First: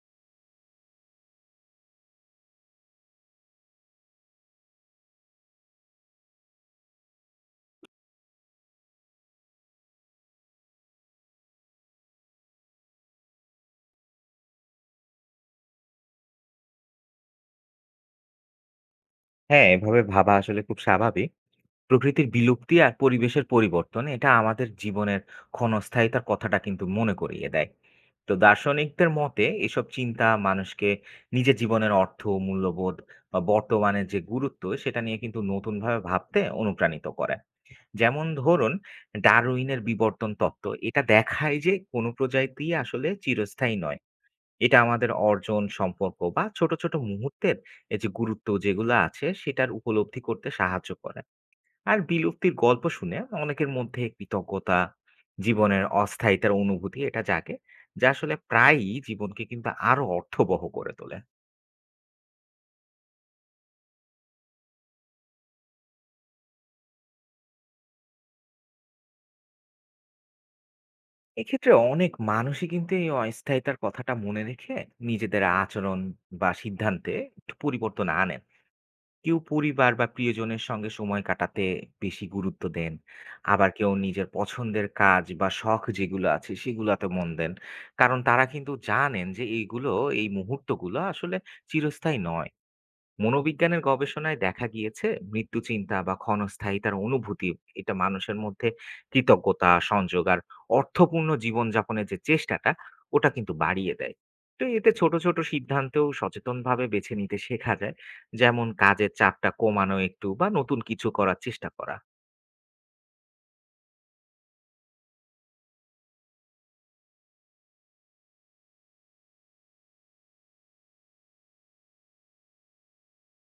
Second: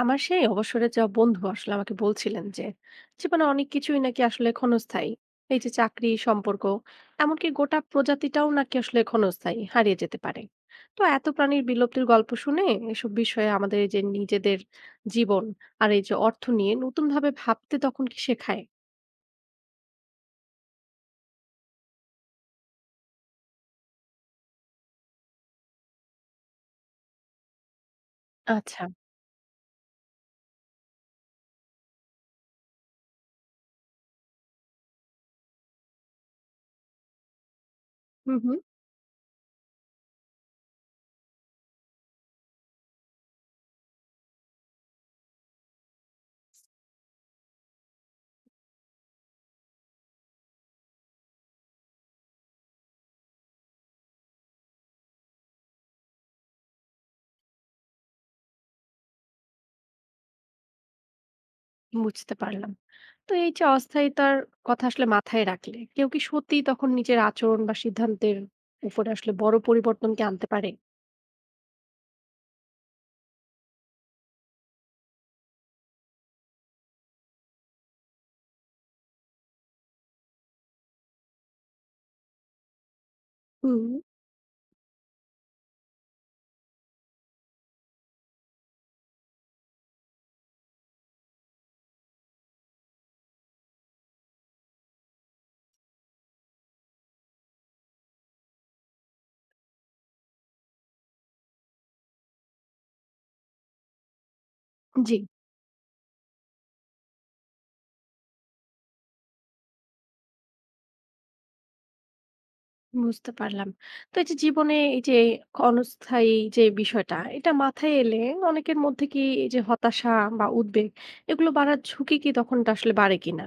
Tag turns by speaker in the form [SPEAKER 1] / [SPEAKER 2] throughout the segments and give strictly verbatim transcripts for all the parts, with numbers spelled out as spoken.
[SPEAKER 1] আমার সেই অবসরের যা বন্ধু আসলে আমাকে বলছিলেন যে জীবনে অনেক কিছুই নাকি আসলে ক্ষণস্থায়ী। এই যে চাকরি, সম্পর্ক, এমনকি গোটা প্রজাতিটাও নাকি আসলে ক্ষণস্থায়ী, হারিয়ে যেতে পারে। তো এত প্রাণীর বিলুপ্তির গল্প শুনে এসব বিষয়ে আমাদের এই যে নিজেদের জীবন আর এই যে অর্থ নিয়ে নতুন ভাবে ভাবতে তখন কি শেখায়?
[SPEAKER 2] হ্যাঁ, এভাবে ভাবা আসলে খুব স্বাভাবিক। প্রকৃতির বিলুপ্তি আর পরিবেশের পরিবর্তন এটা আমাদের জীবনের ক্ষণস্থায়িতার কথাটা কিন্তু মনে করিয়ে দেয়। তো
[SPEAKER 1] আচ্ছা।
[SPEAKER 2] দার্শনিকদের মতে এসব চিন্তা মানুষকে নিজের জীবনের অর্থ, মূল্যবোধ বা বর্তমানের যে গুরুত্ব সেটা নিয়ে কিন্তু নতুনভাবে ভাবতে অনুপ্রাণিত করে। যেমন
[SPEAKER 1] হুম হুম
[SPEAKER 2] ধরুন ডারউইনের বিবর্তন তত্ত্ব এটা দেখায় যে কোনো প্রজাতিই আসলে চিরস্থায়ী নয়। এটা আমাদের অর্জন, সম্পর্ক বা ছোট, ছোট মুহূর্তের এই যে গুরুত্ব যেগুলো আছে সেটার উপলব্ধি করতে সাহায্য করে। আর বিলুপ্তির গল্প শুনে অনেকের মধ্যে কৃতজ্ঞতা, জীবনের অস্থায়িতার অনুভূতি এটা জাগে, যা আসলে প্রায়ই জীবনকে কিন্তু আরো অর্থবহ করে তোলে।
[SPEAKER 1] বুঝতে পারলাম। তো এই যে অস্থায়িতার কথা আসলে মাথায় রাখলে কেউ কি সত্যি তখন নিজের আচরণ বা সিদ্ধান্তের উপরে আসলে বড় পরিবর্তন কি আনতে পারে?
[SPEAKER 2] এক্ষেত্রে অনেক মানুষই কিন্তু এই অস্থায়িতার কথাটা মনে রেখে নিজেদের আচরণ বা সিদ্ধান্তে একটু পরিবর্তন আনেন। কেউ পরিবার বা প্রিয়জনের সঙ্গে সময় কাটাতে বেশি গুরুত্ব দেন। আবার
[SPEAKER 1] হুম।
[SPEAKER 2] কেউ নিজের পছন্দের কাজ বা শখ যেগুলো আছে সেগুলাতে মন দেন। কারণ তারা কিন্তু জানেন যে এইগুলো এই মুহূর্তগুলো আসলে চিরস্থায়ী নয়। মনোবিজ্ঞানের গবেষণায় দেখা গিয়েছে মৃত্যু চিন্তা বা ক্ষণস্থায়ী তার অনুভূতি এটা মানুষের মধ্যে কৃতজ্ঞতা সংযোগ আর অর্থপূর্ণ জীবনযাপনের যে চেষ্টাটা ওটা কিন্তু বাড়িয়ে দেয়। তো এতে ছোট
[SPEAKER 1] জি,
[SPEAKER 2] ছোট সিদ্ধান্তেও সচেতনভাবে বেছে নিতে শেখা যায়, যেমন কাজের চাপটা কমানো একটু বা নতুন কিছু করার চেষ্টা করা।
[SPEAKER 1] বুঝতে পারলাম। তো এই যে জীবনে এই যে অনস্থায়ী যে বিষয়টা, এটা মাথায় এলে অনেকের মধ্যে কি এই যে হতাশা বা উদ্বেগ এগুলো বাড়ার ঝুঁকি কি তখনটা আসলে বাড়ে কিনা?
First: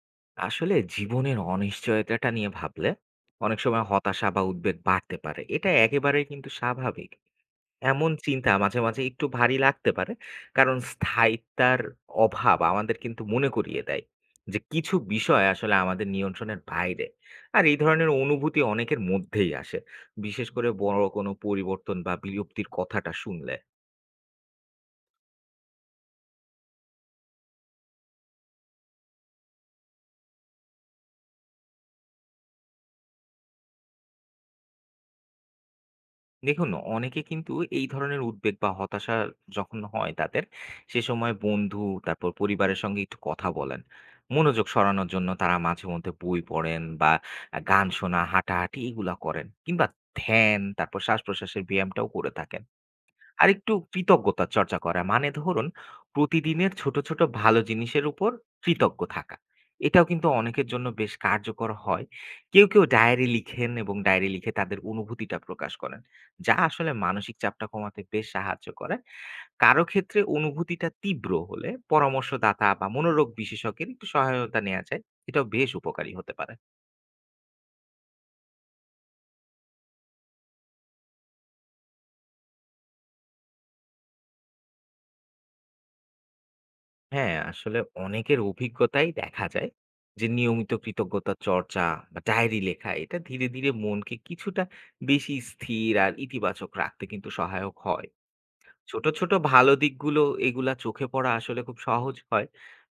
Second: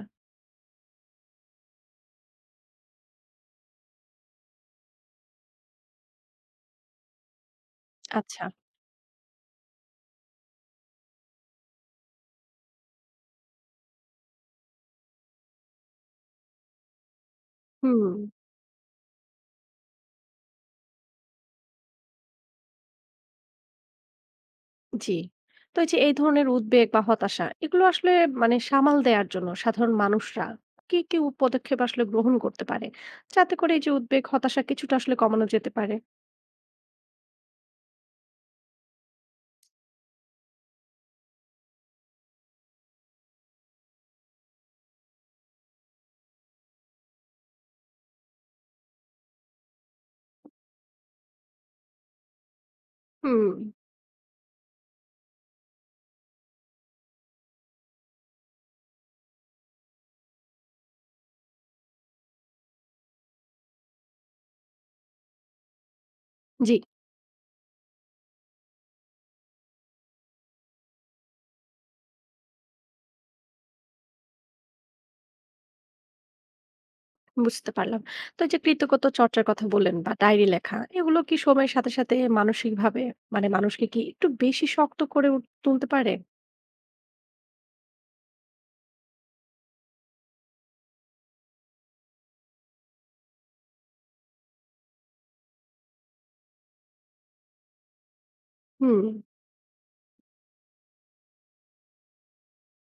[SPEAKER 2] আসলে জীবনের অনিশ্চয়তাটা নিয়ে ভাবলে অনেক সময় হতাশা বা উদ্বেগ বাড়তে পারে, এটা একেবারেই কিন্তু স্বাভাবিক। এমন
[SPEAKER 1] আচ্ছা,
[SPEAKER 2] চিন্তা মাঝে, মাঝে একটু ভারী লাগতে পারে। কারণ স্থায়িত্বের অভাব আমাদের কিন্তু মনে করিয়ে দেয় যে কিছু বিষয় আসলে আমাদের নিয়ন্ত্রণের বাইরে। আর এই ধরনের
[SPEAKER 1] হুম,
[SPEAKER 2] অনুভূতি অনেকের মধ্যেই আসে। বিশেষ করে বড় কোনো পরিবর্তন বা বিলুপ্তির কথাটা শুনলে।
[SPEAKER 1] জি। তো এই যে এই ধরনের উদ্বেগ বা হতাশা এগুলো আসলে মানে সামাল দেওয়ার জন্য সাধারণ মানুষরা কি, কি উ পদক্ষেপ আসলে গ্রহণ করতে পারে? যাতে করে এই যে উদ্বেগ, হতাশা কিছুটা আসলে কমানো যেতে পারে?
[SPEAKER 2] দেখুন, অনেকে কিন্তু এই ধরনের উদ্বেগ বা হতাশা যখন হয় তাদের, সে সময় বন্ধু, তারপর পরিবারের সঙ্গে একটু কথা বলেন। মনোযোগ সরানোর জন্য তারা মাঝে মধ্যে বই পড়েন বা আ গান শোনা, হাঁটাহাঁটি এগুলা করেন। কিংবা ধ্যান, তারপর শ্বাসপ্রশ্বাসের ব্যায়ামটাও করে থাকেন।
[SPEAKER 1] হুম,
[SPEAKER 2] আরেকটু কৃতজ্ঞতা চর্চা করা মানে ধরুন প্রতিদিনের ছোট ছোট ভালো জিনিসের উপর কৃতজ্ঞ থাকা এটাও কিন্তু অনেকের জন্য বেশ কার্যকর হয়। কেউ কেউ ডায়েরি লিখেন এবং ডায়েরি লিখে তাদের অনুভূতিটা প্রকাশ করেন, যা
[SPEAKER 1] জি।
[SPEAKER 2] আসলে মানসিক চাপটা কমাতে বেশ সাহায্য করে। কারো ক্ষেত্রে অনুভূতিটা তীব্র হলে পরামর্শদাতা বা মনোরোগ বিশেষজ্ঞের একটু সহায়তা নেওয়া যায়, এটাও বেশ উপকারী হতে পারে।
[SPEAKER 1] বুঝতে পারলাম। তো এই যে কৃতজ্ঞতা চর্চার কথা বললেন বা ডায়েরি লেখা, এগুলো কি সময়ের সাথে, সাথে মানসিকভাবে মানে মানুষকে কি একটু বেশি শক্ত করে উঠ তুলতে পারে?
[SPEAKER 2] হ্যাঁ, আসলে অনেকের অভিজ্ঞতায় দেখা যায় যে নিয়মিত কৃতজ্ঞতা চর্চা বা ডায়েরি লেখা এটা ধীরে ধীরে মনকে কিছুটা বেশি স্থির আর ইতিবাচক রাখতে কিন্তু সহায়ক হয়।
[SPEAKER 1] হুম।
[SPEAKER 2] ছোট, ছোট ভালো দিকগুলো এগুলা চোখে পড়া আসলে খুব সহজ হয়।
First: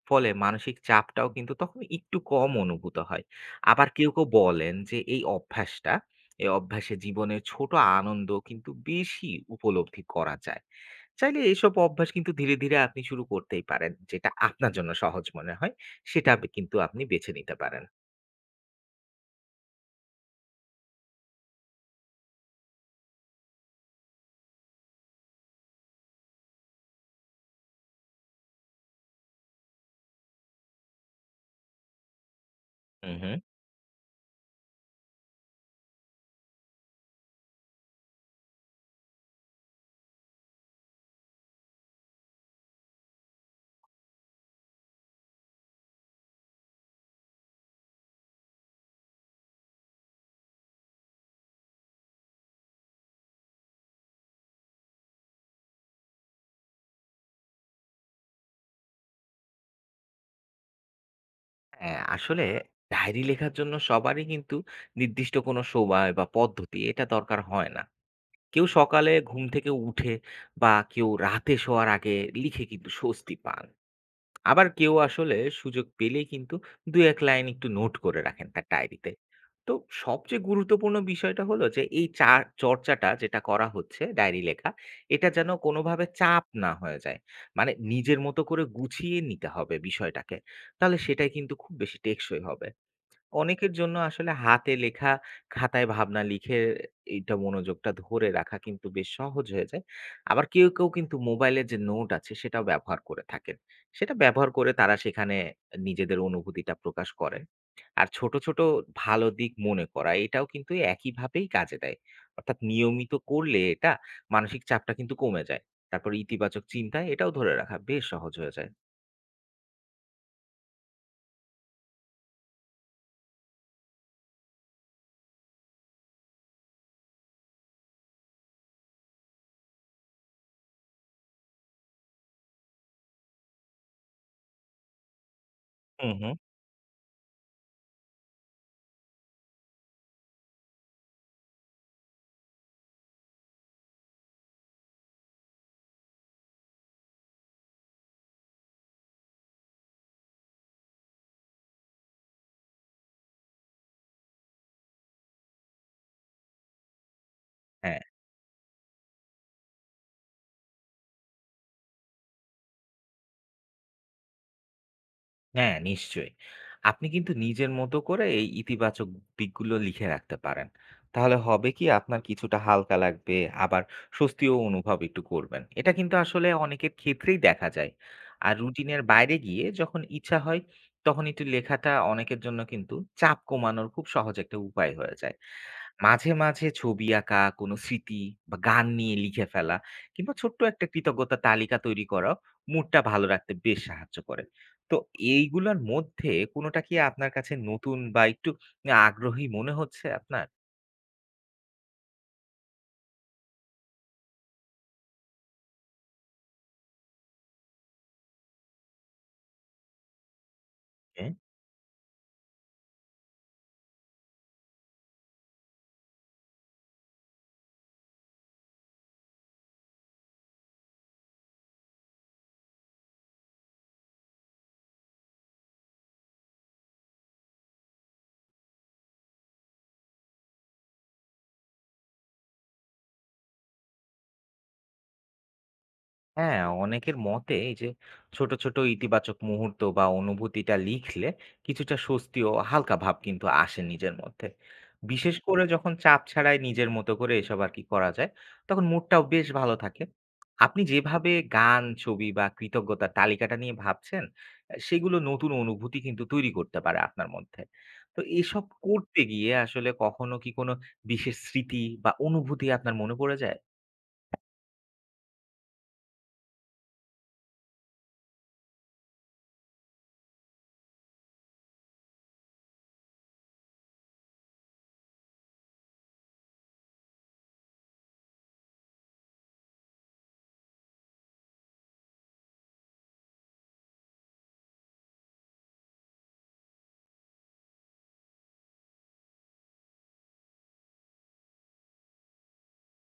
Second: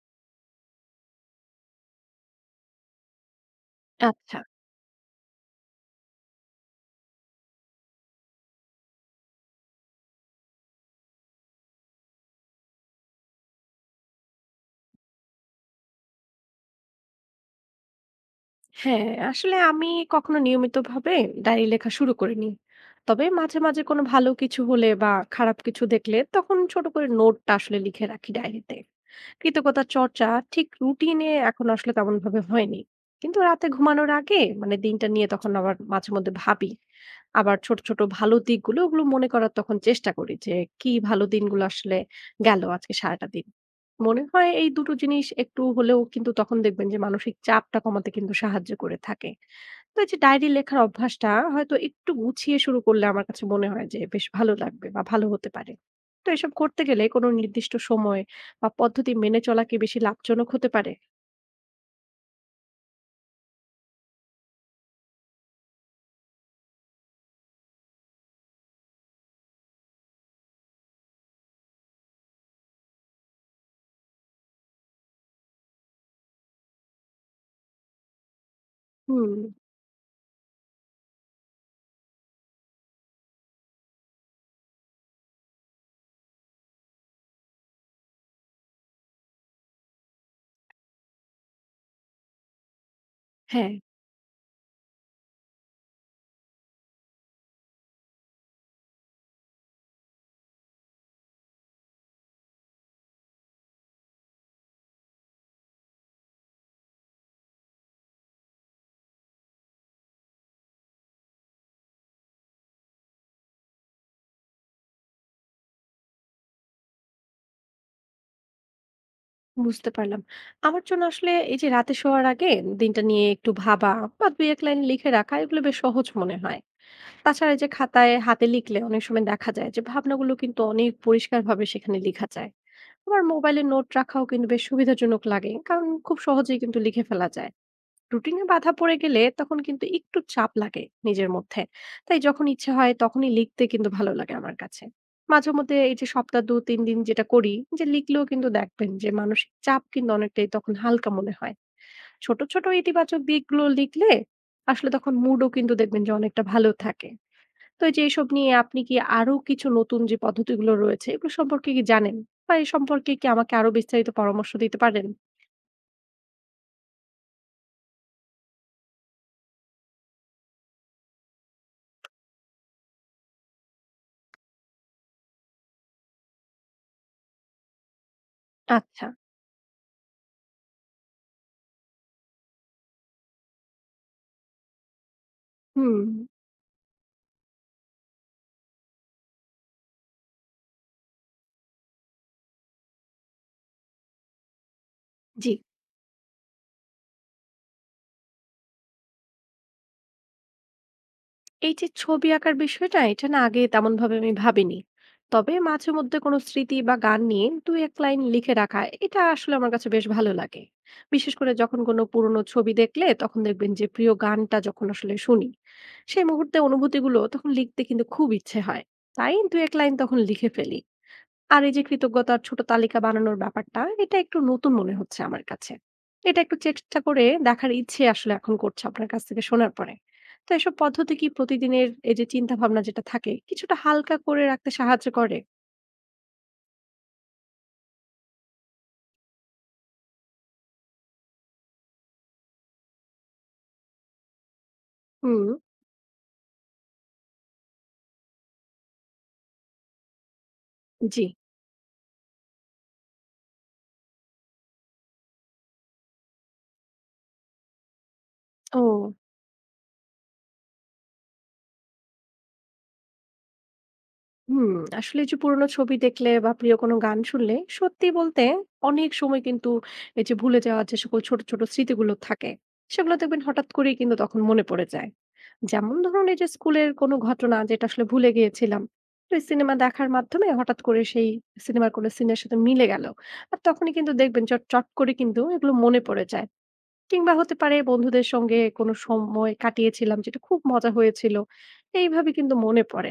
[SPEAKER 2] ফলে মানসিক চাপটাও কিন্তু তখন একটু কম অনুভূত হয়। আবার কেউ, কেউ
[SPEAKER 1] আচ্ছা।
[SPEAKER 2] বলেন যে এই অভ্যাসটা, এই অভ্যাসে জীবনের ছোট আনন্দ কিন্তু বেশি উপলব্ধি করা যায়। চাইলে এসব অভ্যাস কিন্তু ধীরে, ধীরে আপনি শুরু করতেই পারেন। যেটা আপনার জন্য সহজ মনে হয় সেটা আপ কিন্তু আপনি বেছে নিতে পারেন।
[SPEAKER 1] হ্যাঁ, আসলে আমি কখনো নিয়মিতভাবে ডায়েরি লেখা শুরু করিনি। তবে মাঝে, মাঝে কোনো ভালো কিছু হলে বা খারাপ কিছু দেখলে তখন ছোট করে নোটটা আসলে লিখে রাখি ডায়েরিতে। কৃতজ্ঞতা চর্চা ঠিক রুটিনে এখন আসলে তেমন ভাবে হয়নি।
[SPEAKER 2] হুম, হুম।
[SPEAKER 1] কিন্তু রাতে ঘুমানোর আগে মানে দিনটা নিয়ে তখন আবার মাঝে মধ্যে ভাবি। আবার ছোট ছোট ভালো দিকগুলো ওগুলো মনে করার তখন চেষ্টা করি যে কি ভালো দিনগুলো আসলে গেল আজকে সারাটা দিন। মনে হয় এই দুটো জিনিস একটু হলেও কিন্তু তখন দেখবেন যে মানসিক চাপটা কমাতে কিন্তু সাহায্য করে থাকে। তো এই যে ডায়েরি লেখার অভ্যাসটা হয়তো একটু গুছিয়ে শুরু করলে আমার কাছে মনে হয় যে বেশ ভালো লাগবে বা ভালো হতে পারে। তো এসব করতে গেলে কোনো নির্দিষ্ট সময় বা পদ্ধতি মেনে চলা কি বেশি লাভজনক হতে পারে?
[SPEAKER 2] হ্যাঁ, আসলে ডায়েরি লেখার জন্য সবারই কিন্তু নির্দিষ্ট কোনো সময় বা পদ্ধতি এটা দরকার হয় না। কেউ সকালে ঘুম থেকে উঠে বা কেউ রাতে শোয়ার আগে লিখে কিন্তু স্বস্তি পান। আবার কেউ আসলে সুযোগ পেলেই কিন্তু দু এক লাইন একটু নোট করে রাখেন তার ডায়েরিতে।
[SPEAKER 1] হুম,
[SPEAKER 2] তো সবচেয়ে গুরুত্বপূর্ণ বিষয়টা হলো যে এই চার চর্চাটা যেটা করা হচ্ছে ডায়েরি লেখা, এটা যেন কোনোভাবে চাপ না হয়ে যায়। মানে নিজের মতো করে গুছিয়ে নিতে হবে বিষয়টাকে, তাহলে সেটাই কিন্তু খুব বেশি টেকসই হবে। অনেকের
[SPEAKER 1] হ্যাঁ,
[SPEAKER 2] জন্য আসলে হাতে লেখা খাতায় ভাবনা লিখে এইটা মনোযোগটা ধরে রাখা কিন্তু বেশ সহজ হয়ে যায়। আবার কেউ, কেউ কিন্তু মোবাইলের যে নোট আছে সেটাও ব্যবহার করে থাকেন। সেটা ব্যবহার করে তারা সেখানে নিজেদের অনুভূতিটা প্রকাশ করেন। আর ছোট, ছোট ভালো দিক মনে করা এটাও কিন্তু একইভাবেই কাজে দেয়। অর্থাৎ নিয়মিত করলে এটা মানসিক চাপটা কিন্তু কমে যায়। তারপর ইতিবাচক চিন্তা এটাও ধরে রাখা বেশ সহজ হয়ে যায়।
[SPEAKER 1] বুঝতে পারলাম। আমার জন্য আসলে এই যে রাতে শোয়ার আগে দিনটা নিয়ে একটু ভাবা বা দুই এক লাইন লিখে রাখা এগুলো বেশ সহজ মনে হয়। তাছাড়া এই যে খাতায় হাতে লিখলে অনেক সময় দেখা যায় যে ভাবনাগুলো কিন্তু অনেক পরিষ্কারভাবে সেখানে লিখা যায়। আবার মোবাইলে নোট রাখাও কিন্তু বেশ সুবিধাজনক লাগে। কারণ
[SPEAKER 2] হুম,
[SPEAKER 1] খুব
[SPEAKER 2] হুম।
[SPEAKER 1] সহজেই কিন্তু লিখে ফেলা যায়। রুটিনে বাধা পড়ে গেলে তখন কিন্তু একটু চাপ লাগে নিজের মধ্যে। তাই যখন ইচ্ছে হয় তখনই লিখতে কিন্তু ভালো লাগে আমার কাছে। মাঝে মধ্যে এই যে সপ্তাহ দুই তিন দিন যেটা করি, যে লিখলেও কিন্তু দেখবেন যে মানসিক চাপ কিন্তু অনেকটাই তখন হালকা মনে হয়। ছোট, ছোট ইতিবাচক দিকগুলো লিখলে আসলে তখন মুডও কিন্তু দেখবেন যে অনেকটা ভালো থাকে। তো এই
[SPEAKER 2] হ্যাঁ।
[SPEAKER 1] যে এসব নিয়ে আপনি কি আরো কিছু নতুন যে পদ্ধতিগুলো রয়েছে এগুলো সম্পর্কে কি জানেন? বা এ সম্পর্কে কি আমাকে আরো বিস্তারিত পরামর্শ দিতে পারেন?
[SPEAKER 2] হ্যাঁ, নিশ্চয়ই। আপনি কিন্তু নিজের মতো করে এই ইতিবাচক দিকগুলো লিখে রাখতে পারেন। তাহলে হবে কি আপনার কিছুটা হালকা লাগবে, আবার স্বস্তিও অনুভব একটু করবেন। এটা কিন্তু আসলে অনেকের ক্ষেত্রেই দেখা যায়। আর রুটিনের
[SPEAKER 1] আচ্ছা।
[SPEAKER 2] বাইরে গিয়ে যখন ইচ্ছা হয়, তখন একটু লেখাটা অনেকের জন্য কিন্তু চাপ কমানোর খুব সহজ একটা উপায় হয়ে যায়।
[SPEAKER 1] হুম,
[SPEAKER 2] মাঝে, মাঝে ছবি আঁকা, কোনো স্মৃতি বা গান নিয়ে লিখে ফেলা কিংবা ছোট্ট একটা কৃতজ্ঞতার তালিকা তৈরি করাও মুডটা ভালো রাখতে বেশ সাহায্য করে। তো
[SPEAKER 1] জি।
[SPEAKER 2] এইগুলোর মধ্যে কোনোটা কি আপনার কাছে নতুন বা একটু আগ্রহী মনে হচ্ছে আপনার?
[SPEAKER 1] এই যে ছবি আঁকার বিষয়টা এটা না আগে তেমন ভাবে আমি ভাবিনি। তবে মাঝে মধ্যে কোনো স্মৃতি বা গান নিয়ে দুই এক লাইন লিখে রাখা এটা আসলে আমার কাছে বেশ ভালো লাগে। বিশেষ করে যখন কোনো পুরনো ছবি দেখলে তখন দেখবেন যে প্রিয় গানটা যখন আসলে শুনি সেই মুহূর্তে অনুভূতিগুলো তখন লিখতে কিন্তু খুব ইচ্ছে হয়। তাই দুই এক লাইন তখন লিখে ফেলি। আর এই যে কৃতজ্ঞতার ছোট তালিকা বানানোর ব্যাপারটা, এটা একটু নতুন মনে হচ্ছে আমার কাছে। এটা একটু চেষ্টা করে দেখার ইচ্ছে আসলে এখন করছে আপনার কাছ থেকে শোনার পরে। তো এসব পদ্ধতি কি প্রতিদিনের এই যে চিন্তাভাবনা যেটা থাকে, কিছুটা হালকা করে রাখতে সাহায্য করে?
[SPEAKER 2] হ্যাঁ, অনেকের মতে এই যে ছোট, ছোট ইতিবাচক মুহূর্ত বা অনুভূতিটা লিখলে কিছুটা স্বস্তি ও হালকা ভাব কিন্তু আসে নিজের মধ্যে। বিশেষ
[SPEAKER 1] হুম।
[SPEAKER 2] করে যখন চাপ ছাড়াই নিজের মতো করে এসব আর কি করা যায়, তখন মুডটাও বেশ ভালো থাকে। আপনি
[SPEAKER 1] জি।
[SPEAKER 2] যেভাবে গান, ছবি বা কৃতজ্ঞতার তালিকাটা নিয়ে ভাবছেন, আ সেগুলো নতুন অনুভূতি কিন্তু তৈরি করতে পারে আপনার মধ্যে। তো এসব
[SPEAKER 1] ও
[SPEAKER 2] করতে গিয়ে আসলে কখনো কি কোনো বিশেষ স্মৃতি বা অনুভূতি আপনার মনে পড়ে যায়?
[SPEAKER 1] হুম, আসলে এই যে পুরোনো ছবি দেখলে বা প্রিয় কোনো গান শুনলে সত্যি বলতে অনেক সময় কিন্তু এই যে ভুলে যাওয়ার যে সকল ছোট, ছোট স্মৃতিগুলো থাকে, সেগুলো দেখবেন হঠাৎ করেই কিন্তু তখন মনে পড়ে যায়। যেমন ধরুন এই যে স্কুলের কোনো ঘটনা যেটা আসলে ভুলে গিয়েছিলাম। তো এই সিনেমা দেখার মাধ্যমে হঠাৎ করে সেই সিনেমার কোনো সিনের সাথে মিলে গেল। আর তখনই কিন্তু দেখবেন চট চট করে কিন্তু এগুলো মনে পড়ে যায়। কিংবা হতে পারে বন্ধুদের সঙ্গে কোনো সময় কাটিয়েছিলাম যেটা খুব মজা হয়েছিল। এইভাবে কিন্তু মনে পড়ে।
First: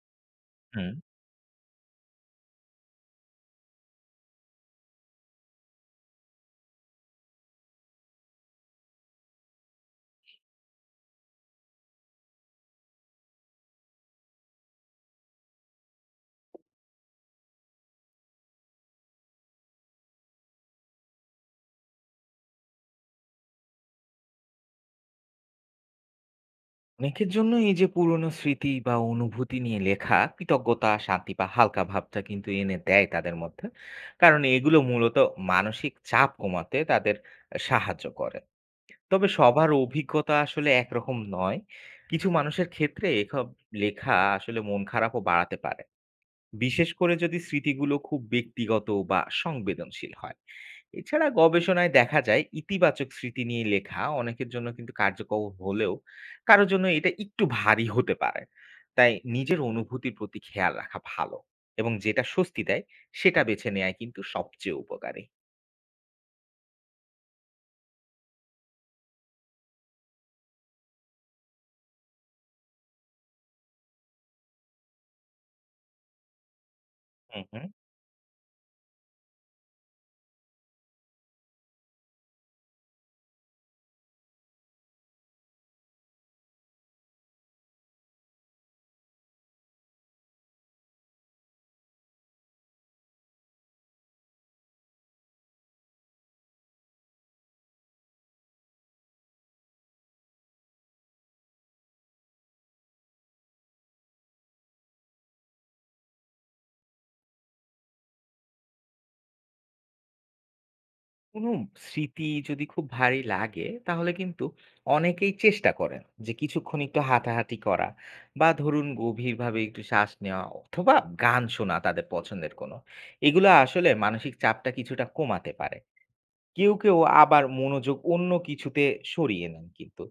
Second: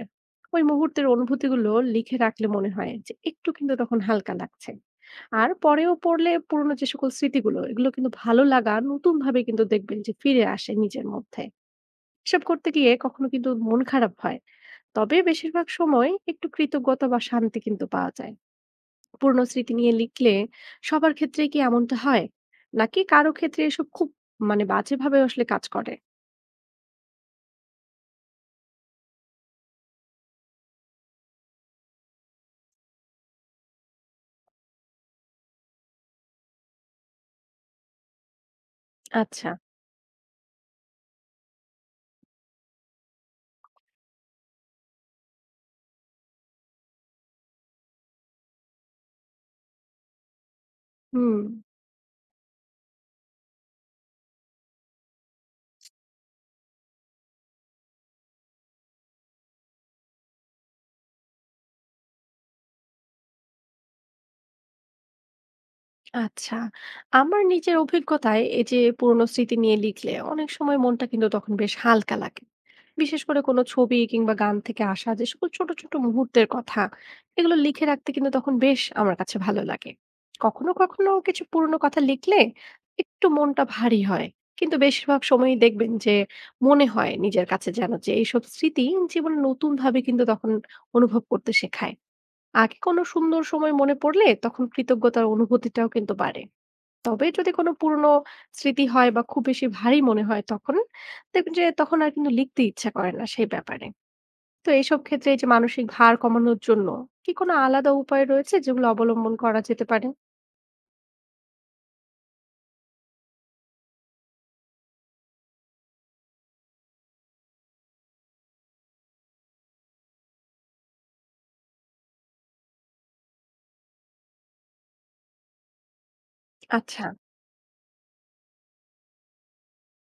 [SPEAKER 1] ওই
[SPEAKER 2] হু।
[SPEAKER 1] মুহূর্তের অনুভূতিগুলো লিখে রাখলে মনে হয় যে একটু কিন্তু তখন হালকা লাগছে। আর পরেও পড়লে পুরোনো যে সকল স্মৃতিগুলো এগুলো কিন্তু ভালো লাগা নতুন ভাবে কিন্তু দেখবেন যে ফিরে আসে নিজের মধ্যে। এসব করতে গিয়ে কখনো কিন্তু মন খারাপ হয়। তবে বেশিরভাগ সময় একটু কৃতজ্ঞতা বা শান্তি কিন্তু পাওয়া যায়। পুরনো স্মৃতি নিয়ে লিখলে সবার ক্ষেত্রে কি এমনটা হয় নাকি কারো ক্ষেত্রে এসব খুব মানে বাজেভাবে আসলে কাজ করে?
[SPEAKER 2] অনেকের জন্য এই যে পুরনো স্মৃতি বা অনুভূতি নিয়ে লেখা কৃতজ্ঞতা শান্তি বা হালকা ভাবটা কিন্তু এনে দেয় তাদের মধ্যে। কারণ এগুলো মূলত মানসিক চাপ কমাতে তাদের সাহায্য করে। তবে
[SPEAKER 1] আচ্ছা,
[SPEAKER 2] সবার অভিজ্ঞতা আসলে একরকম নয়। কিছু মানুষের ক্ষেত্রে এসব লেখা আসলে মন খারাপও বাড়াতে পারে, বিশেষ করে যদি স্মৃতিগুলো খুব ব্যক্তিগত বা সংবেদনশীল হয়। এছাড়া
[SPEAKER 1] হুম,
[SPEAKER 2] গবেষণায় দেখা যায় ইতিবাচক স্মৃতি নিয়ে লেখা অনেকের জন্য কিন্তু কার্যকর হলেও কারোর জন্য এটা একটু ভারী হতে পারে। তাই নিজের অনুভূতির প্রতি খেয়াল রাখা ভালো, এবং যেটা স্বস্তি দেয় সেটা বেছে নেওয়াই কিন্তু সবচেয়ে উপকারী।
[SPEAKER 1] আচ্ছা। আমার নিজের অভিজ্ঞতায় এই যে পুরনো স্মৃতি নিয়ে লিখলে অনেক সময় মনটা কিন্তু তখন বেশ হালকা লাগে। বিশেষ করে কোনো ছবি কিংবা গান থেকে আসা যে সকল ছোট, ছোট মুহূর্তের কথা,
[SPEAKER 2] হুম
[SPEAKER 1] এগুলো
[SPEAKER 2] হুম।
[SPEAKER 1] লিখে রাখতে কিন্তু তখন বেশ আমার কাছে ভালো লাগে। কখনো, কখনো কিছু পুরনো কথা লিখলে একটু মনটা ভারী হয়। কিন্তু বেশিরভাগ সময়ই দেখবেন যে মনে হয় নিজের কাছে যেন যে এইসব স্মৃতি জীবনে নতুনভাবে কিন্তু তখন অনুভব করতে শেখায়। আগে কোনো সুন্দর সময় মনে পড়লে তখন কৃতজ্ঞতার অনুভূতিটাও কিন্তু বাড়ে। তবে যদি কোনো পুরনো স্মৃতি হয় বা খুব বেশি ভারী মনে হয় তখন দেখবেন যে তখন আর কিন্তু লিখতে ইচ্ছা করে না সেই ব্যাপারে। তো এইসব ক্ষেত্রে এই যে মানসিক ভার কমানোর জন্য কি কোনো আলাদা উপায় রয়েছে যেগুলো অবলম্বন করা যেতে পারে?
[SPEAKER 2] কোনো স্মৃতি যদি খুব ভারী লাগে তাহলে কিন্তু অনেকেই চেষ্টা করেন যে কিছুক্ষণ একটু হাঁটাহাঁটি করা বা ধরুন গভীরভাবে একটু শ্বাস নেওয়া অথবা গান শোনা তাদের পছন্দের কোনো, এগুলো আসলে মানসিক চাপটা কিছুটা কমাতে পারে। কেউ, কেউ
[SPEAKER 1] আচ্ছা,
[SPEAKER 2] আবার মনোযোগ অন্য কিছুতে সরিয়ে নেন কিন্তু।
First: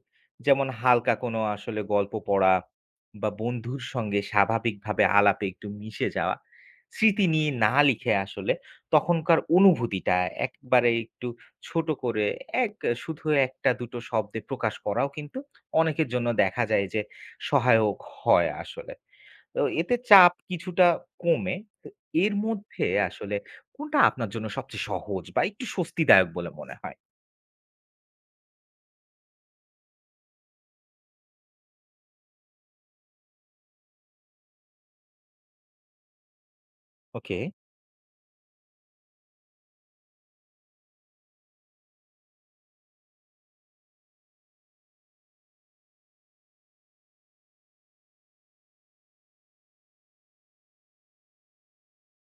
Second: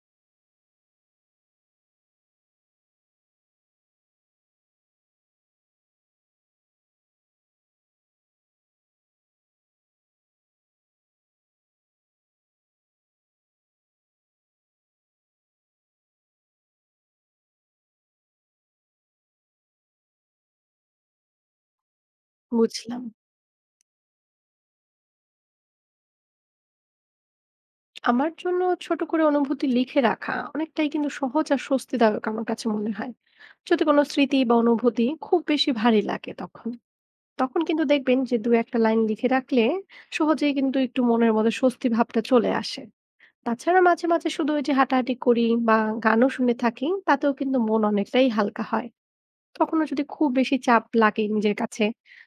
[SPEAKER 2] যেমন হালকা কোনো আসলে গল্প পড়া বা বন্ধুর সঙ্গে স্বাভাবিকভাবে আলাপে একটু মিশে যাওয়া। স্মৃতি নিয়ে না লিখে আসলে তখনকার অনুভূতিটা একবারে একটু ছোট করে এক শুধু এক টা দুই টো শব্দে প্রকাশ করাও কিন্তু অনেকের জন্য দেখা যায় যে সহায়ক হয় আসলে। তো এতে চাপ কিছুটা কমে। তো এর মধ্যে
[SPEAKER 1] বুঝলাম।
[SPEAKER 2] আসলে কোনটা আপনার জন্য সবচেয়ে সহজ বা একটু স্বস্তিদায়ক বলে মনে হয়?
[SPEAKER 1] আমার জন্য ছোট করে অনুভূতি লিখে রাখা অনেকটাই কিন্তু সহজ আর স্বস্তিদায়ক আমার কাছে মনে হয়। যদি কোনো স্মৃতি বা অনুভূতি খুব বেশি ভারী লাগে তখন,
[SPEAKER 2] ওকে,
[SPEAKER 1] তখন কিন্তু দেখবেন যে দু একটা লাইন লিখে রাখলে সহজেই কিন্তু একটু মনের মধ্যে স্বস্তি ভাবটা চলে আসে। তাছাড়া মাঝে, মাঝে শুধু ওই যে হাঁটাহাঁটি করি বা গানও শুনে থাকি, তাতেও কিন্তু মন অনেকটাই হালকা হয়। কখনো যদি খুব বেশি চাপ লাগে নিজের কাছে,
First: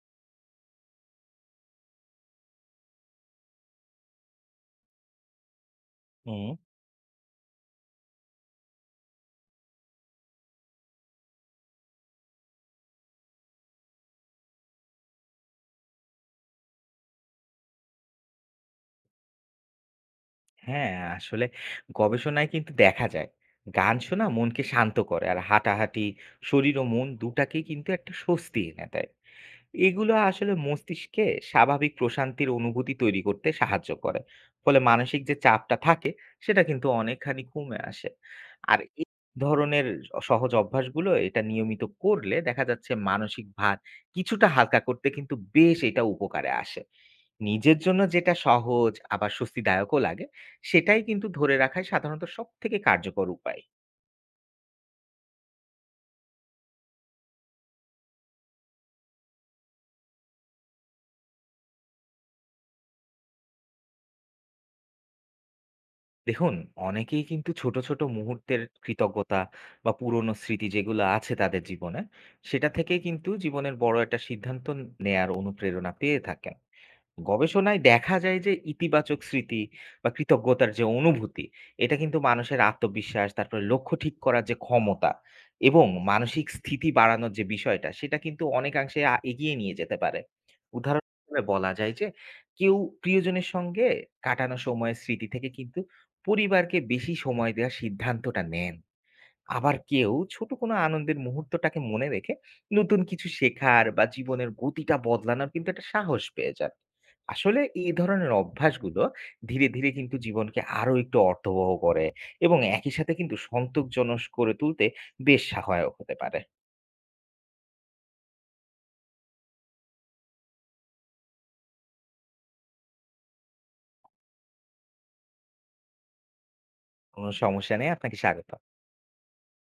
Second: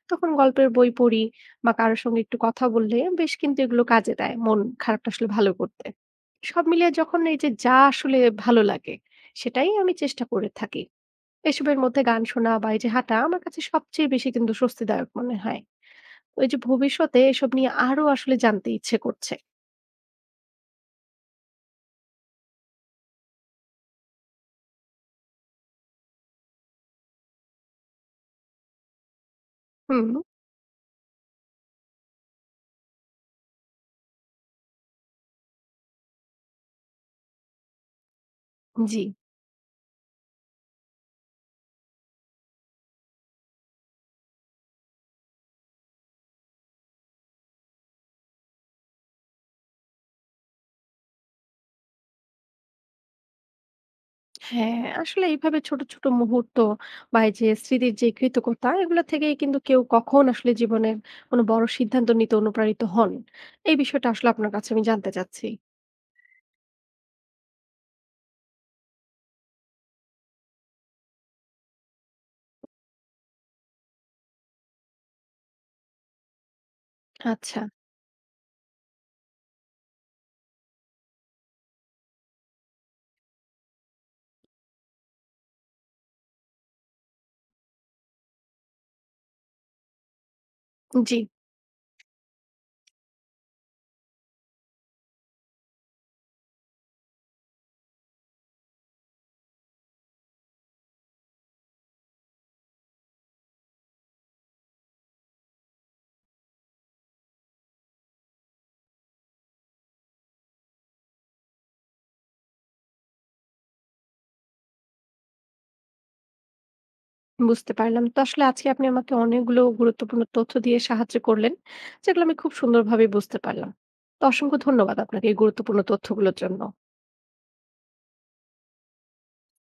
[SPEAKER 1] তখন গল্পের বই পড়ি বা কারো সঙ্গে একটু কথা বললে বেশ কিন্তু এগুলো কাজে দেয় মন খারাপটা আসলে ভালো করতে।
[SPEAKER 2] হুম।
[SPEAKER 1] সব মিলিয়ে যখন এই যে যা আসলে ভালো লাগে, সেটাই আমি চেষ্টা করে থাকি। এসবের মধ্যে গান শোনা বা এই যে হাঁটা আমার কাছে সবচেয়ে বেশি কিন্তু স্বস্তিদায়ক মনে হয়। ওই যে ভবিষ্যতে এসব নিয়ে আরো আসলে জানতে ইচ্ছে করছে।
[SPEAKER 2] হ্যাঁ, আসলে গবেষণায় কিন্তু দেখা যায়, গান শোনা মনকে শান্ত করে। আর হাঁটাহাঁটি শরীর ও মন দুটাকেই কিন্তু একটা স্বস্তি এনে দেয়।
[SPEAKER 1] হুম,
[SPEAKER 2] এগুলো আসলে মস্তিষ্কে স্বাভাবিক প্রশান্তির অনুভূতি তৈরি করতে সাহায্য করে। ফলে মানসিক যে চাপটা থাকে সেটা কিন্তু অনেকখানি কমে আসে। আর
[SPEAKER 1] জি।
[SPEAKER 2] এই ধরনের সহজ অভ্যাসগুলো এটা নিয়মিত করলে দেখা যাচ্ছে মানসিক ভার কিছুটা হালকা করতে কিন্তু বেশ এটা উপকারে আসে। নিজের জন্য যেটা সহজ আবার স্বস্তিদায়কও লাগে সেটাই কিন্তু ধরে রাখাই সাধারণত সব থেকে কার্যকর উপায়।
[SPEAKER 1] হ্যাঁ, আসলে এইভাবে ছোট, ছোট মুহূর্ত বা এই যে স্মৃতির যে কৃতজ্ঞতা এগুলা থেকেই কিন্তু কেউ কখন আসলে জীবনের কোনো বড় সিদ্ধান্ত নিতে অনুপ্রাণিত হন। এই বিষয়টা আসলে আপনার কাছে আমি জানতে চাচ্ছি।
[SPEAKER 2] দেখুন, অনেকেই কিন্তু ছোট, ছোট মুহূর্তের কৃতজ্ঞতা বা পুরনো স্মৃতি যেগুলো আছে তাদের জীবনে, সেটা থেকেই কিন্তু জীবনের বড় একটা সিদ্ধান্ত নেয়ার অনুপ্রেরণা পেয়ে থাকেন।
[SPEAKER 1] আচ্ছা,
[SPEAKER 2] গবেষণায় দেখা যায় যে ইতিবাচক স্মৃতি বা কৃতজ্ঞতার যে অনুভূতি এটা কিন্তু মানুষের আত্মবিশ্বাস তারপরে লক্ষ্য ঠিক করার যে ক্ষমতা এবং মানসিক স্থিতি বাড়ানোর যে বিষয়টা সেটা কিন্তু অনেকাংশে আ- এগিয়ে নিয়ে যেতে পারে। উদাহরণ
[SPEAKER 1] জি,
[SPEAKER 2] হিসেবে বলা যায় যে কেউ প্রিয়জনের সঙ্গে কাটানো সময়ের স্মৃতি থেকে কিন্তু পরিবারকে বেশি সময় দেওয়ার সিদ্ধান্তটা নেন। আবার কেউ ছোট কোনো আনন্দের মুহূর্তটাকে মনে রেখে নতুন কিছু শেখার বা জীবনের গতিটা বদলানোর কিন্তু একটা সাহস পেয়ে যান। আসলে এই ধরনের অভ্যাসগুলো ধীরে ধীরে কিন্তু জীবনকে আরো একটু অর্থবহ করে এবং একই সাথে কিন্তু সন্তোষজনক করে তুলতে বেশ সহায়ক হতে পারে।
[SPEAKER 1] বুঝতে পারলাম। তো আসলে আজকে আপনি আমাকে অনেকগুলো গুরুত্বপূর্ণ তথ্য দিয়ে সাহায্য করলেন, যেগুলো আমি খুব সুন্দরভাবে বুঝতে পারলাম। তো অসংখ্য ধন্যবাদ আপনাকে এই গুরুত্বপূর্ণ তথ্যগুলোর জন্য।
[SPEAKER 2] কোনো সমস্যা নেই, আপনাকে স্বাগত।